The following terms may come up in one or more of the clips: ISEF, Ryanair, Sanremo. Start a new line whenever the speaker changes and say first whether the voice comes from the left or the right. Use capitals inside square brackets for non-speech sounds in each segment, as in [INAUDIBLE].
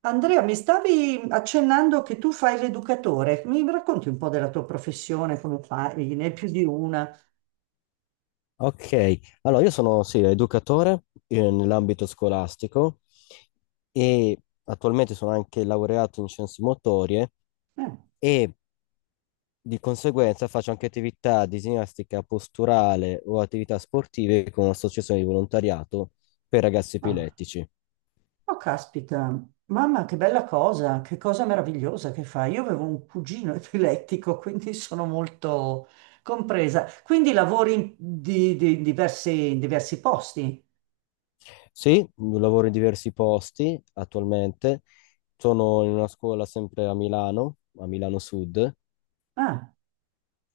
right: Andrea, mi stavi accennando che tu fai l'educatore. Mi racconti un po' della tua professione, come fai? Ne hai più di una?
left: Ok, allora io sono sì, educatore nell'ambito scolastico e attualmente sono anche laureato in scienze motorie
right: Eh,
left: e di conseguenza faccio anche attività di ginnastica posturale o attività sportive con un'associazione di volontariato per ragazzi
right: ah.
left: epilettici.
right: Oh, caspita, mamma, che bella cosa, che cosa meravigliosa che fai. Io avevo un cugino [LAUGHS] epilettico, quindi sono molto compresa. Quindi lavori in, in diversi posti?
left: Sì, lavoro in diversi posti attualmente, sono in una scuola sempre a Milano Sud
right: Ah,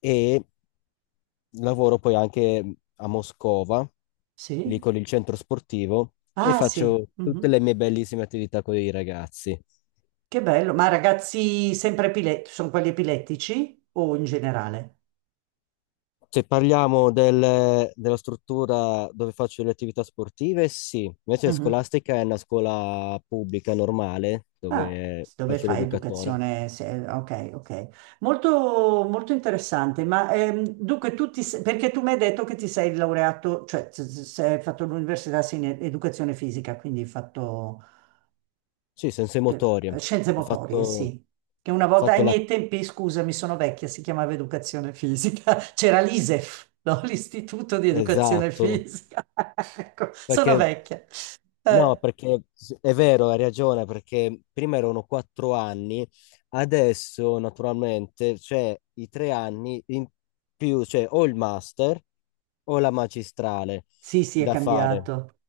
left: e lavoro poi anche a Moscova, lì
right: sì?
left: con il centro sportivo, e
right: Ah, sì.
left: faccio tutte le
right: Mhm.
left: mie bellissime attività con i ragazzi.
right: Che bello. Ma ragazzi sempre epilettici, sono quelli epilettici o in generale?
left: Se parliamo della struttura dove faccio le attività sportive, sì. Invece
right: Mhm.
left: scolastica è una scuola pubblica normale,
right: Ah,
left: dove
right: dove
left: faccio
right: fai
left: l'educatore.
right: educazione? Ok, ok. Molto, molto interessante. Ma dunque, tu ti, perché tu mi hai detto che ti sei laureato, cioè se hai fatto l'università sì, in educazione fisica, quindi hai fatto
left: Sì, sensomotorie.
right: scienze
left: Ho fatto,
right: motorie,
left: ho
right: sì. Che una volta
left: fatto
right: ai
left: la...
right: miei tempi, scusami, sono vecchia, si chiamava educazione fisica. [LAUGHS] C'era l'ISEF, no? L'Istituto di Educazione
left: Esatto,
right: Fisica. [LAUGHS] Ecco, sono
left: perché
right: vecchia.
left: no,
right: Eh,
left: perché è vero, hai ragione, perché prima erano 4 anni, adesso naturalmente c'è i 3 anni in più, cioè o il master o la magistrale
right: sì, sì, è
left: da fare.
right: cambiato.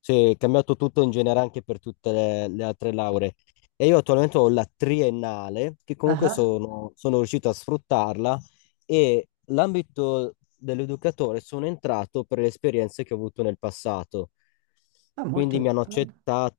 left: Sì, è cambiato tutto in genere anche per tutte le altre lauree. E io attualmente ho la triennale, che comunque
right: Ah.
left: sono riuscito a sfruttarla, e l'ambito dell'educatore sono entrato per le esperienze che ho avuto nel passato.
right: Ah, molto...
left: Quindi mi hanno
right: ah,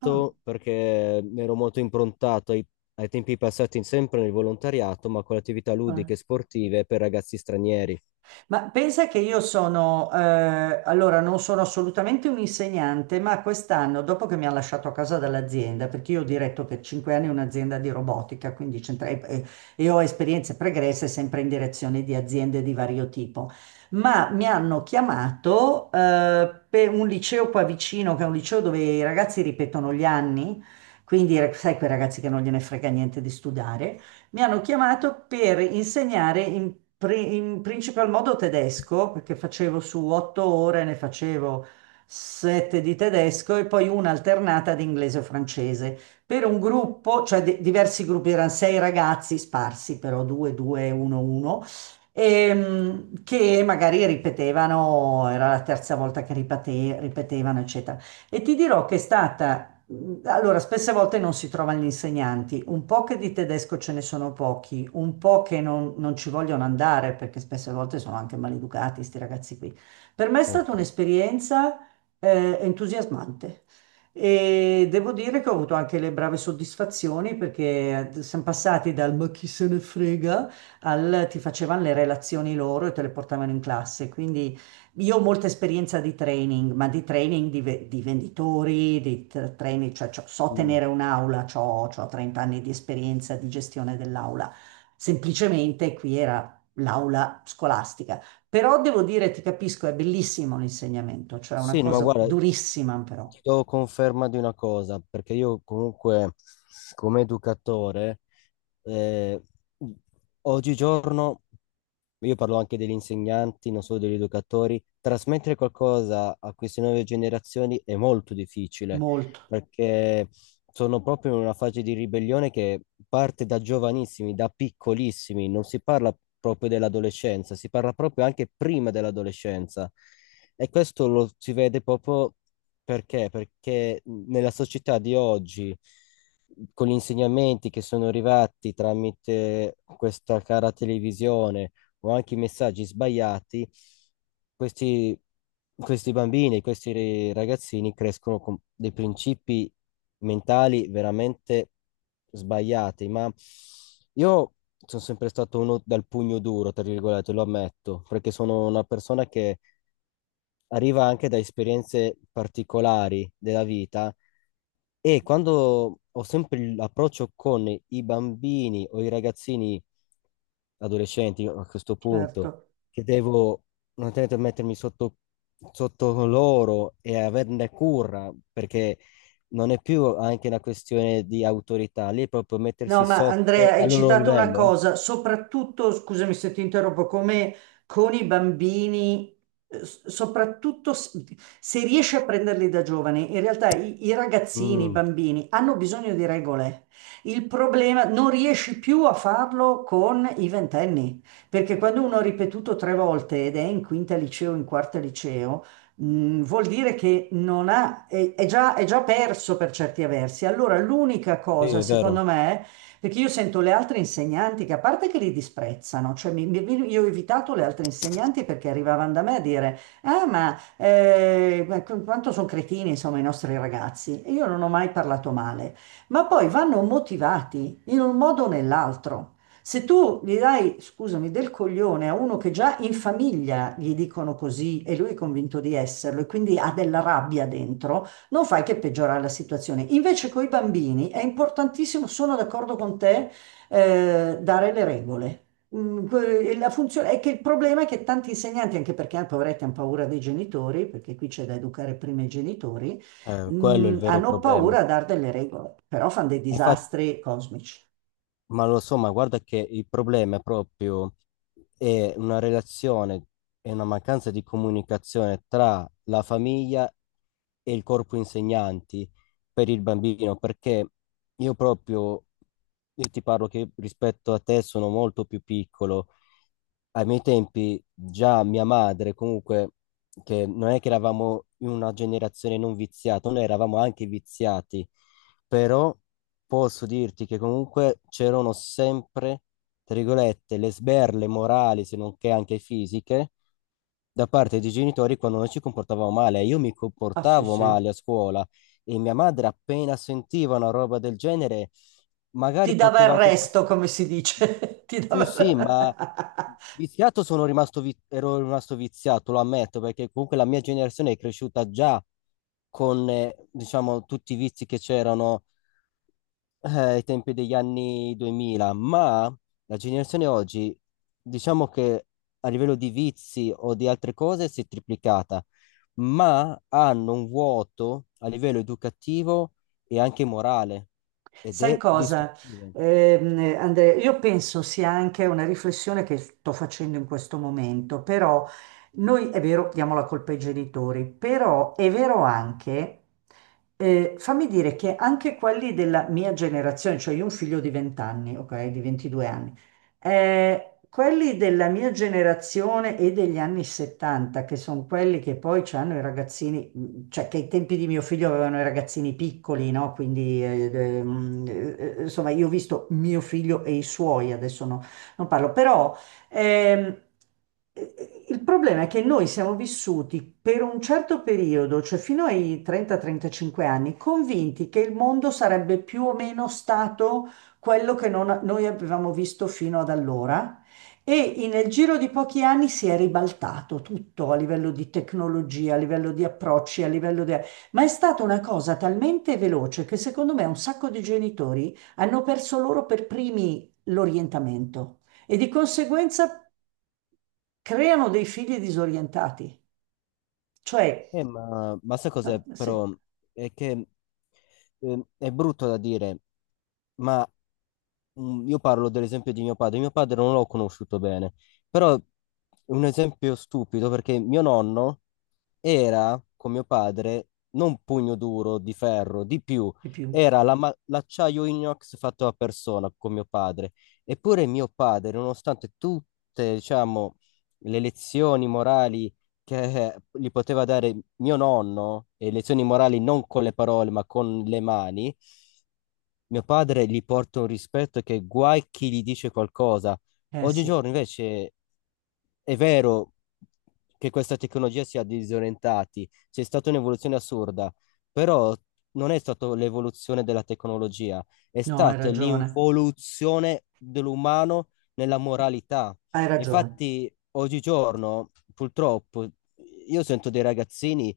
right: ah.
left: perché mi ero molto improntato ai tempi passati sempre nel volontariato, ma con attività
right: Eh.
left: ludiche e sportive per ragazzi stranieri.
right: Ma pensa che io sono, allora non sono assolutamente un insegnante, ma quest'anno, dopo che mi ha lasciato a casa dall'azienda, perché io ho diretto per cinque anni un'azienda di robotica, quindi e ho esperienze pregresse sempre in direzione di aziende di vario tipo, ma mi hanno chiamato, per un liceo qua vicino, che è un liceo dove i ragazzi ripetono gli anni, quindi sai quei ragazzi che non gliene frega niente di studiare. Mi hanno chiamato per insegnare in, in principal modo tedesco, perché facevo su otto ore, ne facevo sette di tedesco e poi una alternata di inglese o francese. Per un gruppo, cioè diversi gruppi, erano sei ragazzi sparsi, però due, due, uno, uno che magari ripetevano, era la terza volta che ripetevano, eccetera. E ti dirò che è stata allora, spesse volte non si trovano gli insegnanti, un po' che di tedesco ce ne sono pochi, un po' che non, non ci vogliono andare perché spesse volte sono anche maleducati, questi ragazzi qui. Per me è stata
left: Porca.
right: un'esperienza entusiasmante e devo dire che ho avuto anche le brave soddisfazioni perché siamo passati dal ma chi se ne frega al ti facevano le relazioni loro e te le portavano in classe, quindi io ho molta esperienza di training, ma di training di, di venditori, di training, cioè, so tenere
left: Mm.
right: un'aula, ho 30 anni di esperienza di gestione dell'aula. Semplicemente qui era l'aula scolastica. Però devo dire, ti capisco, è bellissimo l'insegnamento, cioè è una
left: Sì, no, ma
right: cosa
left: guarda, ti
right: durissima però,
left: do conferma di una cosa, perché io comunque come educatore, eh, oggigiorno, io parlo anche degli insegnanti, non solo degli educatori, trasmettere qualcosa a queste nuove generazioni è molto difficile,
right: molto,
left: perché sono proprio in una fase di ribellione che parte da giovanissimi, da piccolissimi, non si parla proprio dell'adolescenza, si parla proprio anche prima dell'adolescenza. E questo lo si vede proprio perché? Perché nella società di oggi, con gli insegnamenti che sono arrivati tramite questa cara televisione o anche i messaggi sbagliati, questi, questi bambini, questi ragazzini crescono con dei principi mentali veramente sbagliati. Ma io sono sempre stato uno dal pugno duro, tra virgolette, lo ammetto, perché sono una persona che arriva anche da esperienze particolari della vita e quando ho sempre l'approccio con i bambini o i ragazzini adolescenti a questo punto,
right: certo.
left: che devo naturalmente mettermi sotto loro e averne cura, perché non è più anche una questione di autorità, lì è proprio
right: No,
left: mettersi
right: ma Andrea,
left: sotto
right: hai
left: al loro
right: citato una
left: livello. Eh.
right: cosa, soprattutto, scusami se ti interrompo, come con i bambini, soprattutto se riesci a prenderli da giovani, in realtà i, i ragazzini, i
left: Mm,
right: bambini hanno bisogno di regole. Il problema, non riesci più a farlo con i ventenni, perché quando uno ha ripetuto tre volte ed è in quinta liceo, in quarta liceo, mm, vuol dire che non ha, è, è già perso per certi versi. Allora, l'unica
left: sì,
right: cosa,
left: è
right: secondo
left: vero.
right: me, perché io sento le altre insegnanti che a parte che li disprezzano, cioè io ho evitato le altre insegnanti perché arrivavano da me a dire, ah ma quanto sono cretini insomma i nostri ragazzi e io non ho mai parlato male, ma poi vanno motivati in un modo o nell'altro. Se tu gli dai, scusami, del coglione a uno che già in famiglia gli dicono così e lui è convinto di esserlo e quindi ha della rabbia dentro, non fai che peggiorare la situazione. Invece con i bambini è importantissimo, sono d'accordo con te, dare le regole. Mm, la funzione è che il problema è che tanti insegnanti, anche perché poveretti hanno paura dei genitori, perché qui c'è da educare prima i genitori,
left: Quello è
right: mm,
left: il vero
right: hanno
left: problema.
right: paura a dare delle regole, però fanno dei
left: Infatti.
right: disastri cosmici.
left: Ma lo so, ma guarda che il problema è una relazione, è una mancanza di comunicazione tra la famiglia e il corpo insegnanti per il bambino, perché io proprio, io ti parlo che rispetto a te sono molto più piccolo. Ai miei tempi già mia madre, comunque, che non è che eravamo in una generazione non viziata, noi eravamo anche viziati, però posso dirti che comunque c'erano sempre, tra virgolette, le sberle morali, se non che anche fisiche, da parte dei genitori quando noi ci comportavamo male. Io mi
right: Ah, sì,
left: comportavo
right: sì.
left: male a scuola e mia madre appena sentiva una roba del genere,
right: Ti
left: magari
right: dava il
left: poteva anche
right: resto,
left: passare.
right: come si dice. [LAUGHS] Ti
left: Sì,
right: dava...
left: sì, ma viziato sono rimasto, ero rimasto viziato, lo ammetto, perché comunque la mia generazione è cresciuta già con, diciamo, tutti i vizi che c'erano ai tempi degli anni 2000, ma la generazione oggi, diciamo che a livello di vizi o di altre cose si è triplicata, ma hanno un vuoto a livello educativo e anche morale ed
right: Sai
left: è
right: cosa,
left: distruttivo.
right: Andrea? Io penso sia anche una riflessione che sto facendo in questo momento, però noi è vero, diamo la colpa ai genitori, però è vero anche, fammi dire che anche quelli della mia generazione, cioè io ho un figlio di 20 anni, ok, di 22 anni, quelli della mia generazione e degli anni 70, che sono quelli che poi hanno i ragazzini, cioè che ai tempi di mio figlio avevano i ragazzini piccoli, no? Quindi, insomma, io ho visto mio figlio e i suoi, adesso non parlo, però ehm, il problema è che noi siamo vissuti per un certo periodo, cioè fino ai 30-35 anni, convinti che il mondo sarebbe più o meno stato quello che noi avevamo visto fino ad allora. E nel giro di pochi anni si è ribaltato tutto a livello di tecnologia, a livello di approcci, a livello di... Ma è stata una cosa talmente veloce che secondo me un sacco di genitori hanno perso loro per primi l'orientamento e di conseguenza creano dei figli disorientati. Cioè,
left: Ma sai cos'è
right: ah, sì,
left: però? È che è brutto da dire, ma io parlo dell'esempio di mio padre. Mio padre non l'ho conosciuto bene, però è un esempio stupido perché mio nonno era, con mio padre, non pugno duro di ferro, di più,
right: di più.
left: era la l'acciaio inox fatto a persona con mio padre. Eppure mio padre, nonostante tutte, diciamo, le lezioni morali che gli poteva dare mio nonno, e lezioni morali non con le parole, ma con le mani, mio padre gli porta un rispetto che guai chi gli dice qualcosa.
right: Eh sì,
left: Oggigiorno invece è vero che questa tecnologia sia disorientati, c'è stata un'evoluzione assurda, però non è stata l'evoluzione della tecnologia, è
right: no, hai
left: stata
right: ragione,
left: l'involuzione dell'umano nella moralità.
right: hai ragione.
left: Infatti, oggigiorno, purtroppo, io sento dei ragazzini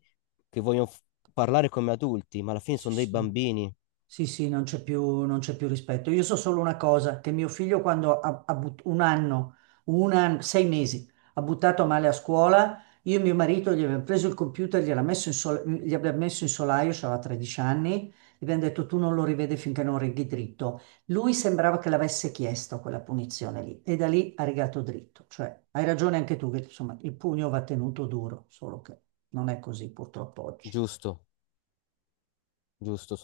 left: che vogliono parlare come adulti, ma alla fine
right: Sì,
left: sono dei
right: sì.
left: bambini,
right: Sì, sì, non c'è più, non c'è più rispetto. Io so solo una cosa, che mio figlio quando ha, un anno, sei mesi, ha buttato male a scuola, io e mio marito gli abbiamo preso il computer, gli abbiamo messo in solaio, aveva 13 anni, gli abbiamo detto tu non lo rivedi finché non righi dritto. Lui sembrava che l'avesse chiesto quella punizione lì e da lì ha rigato dritto. Cioè, hai ragione anche tu che insomma il pugno va tenuto duro, solo che non è così purtroppo oggi.
left: giusto, giusto.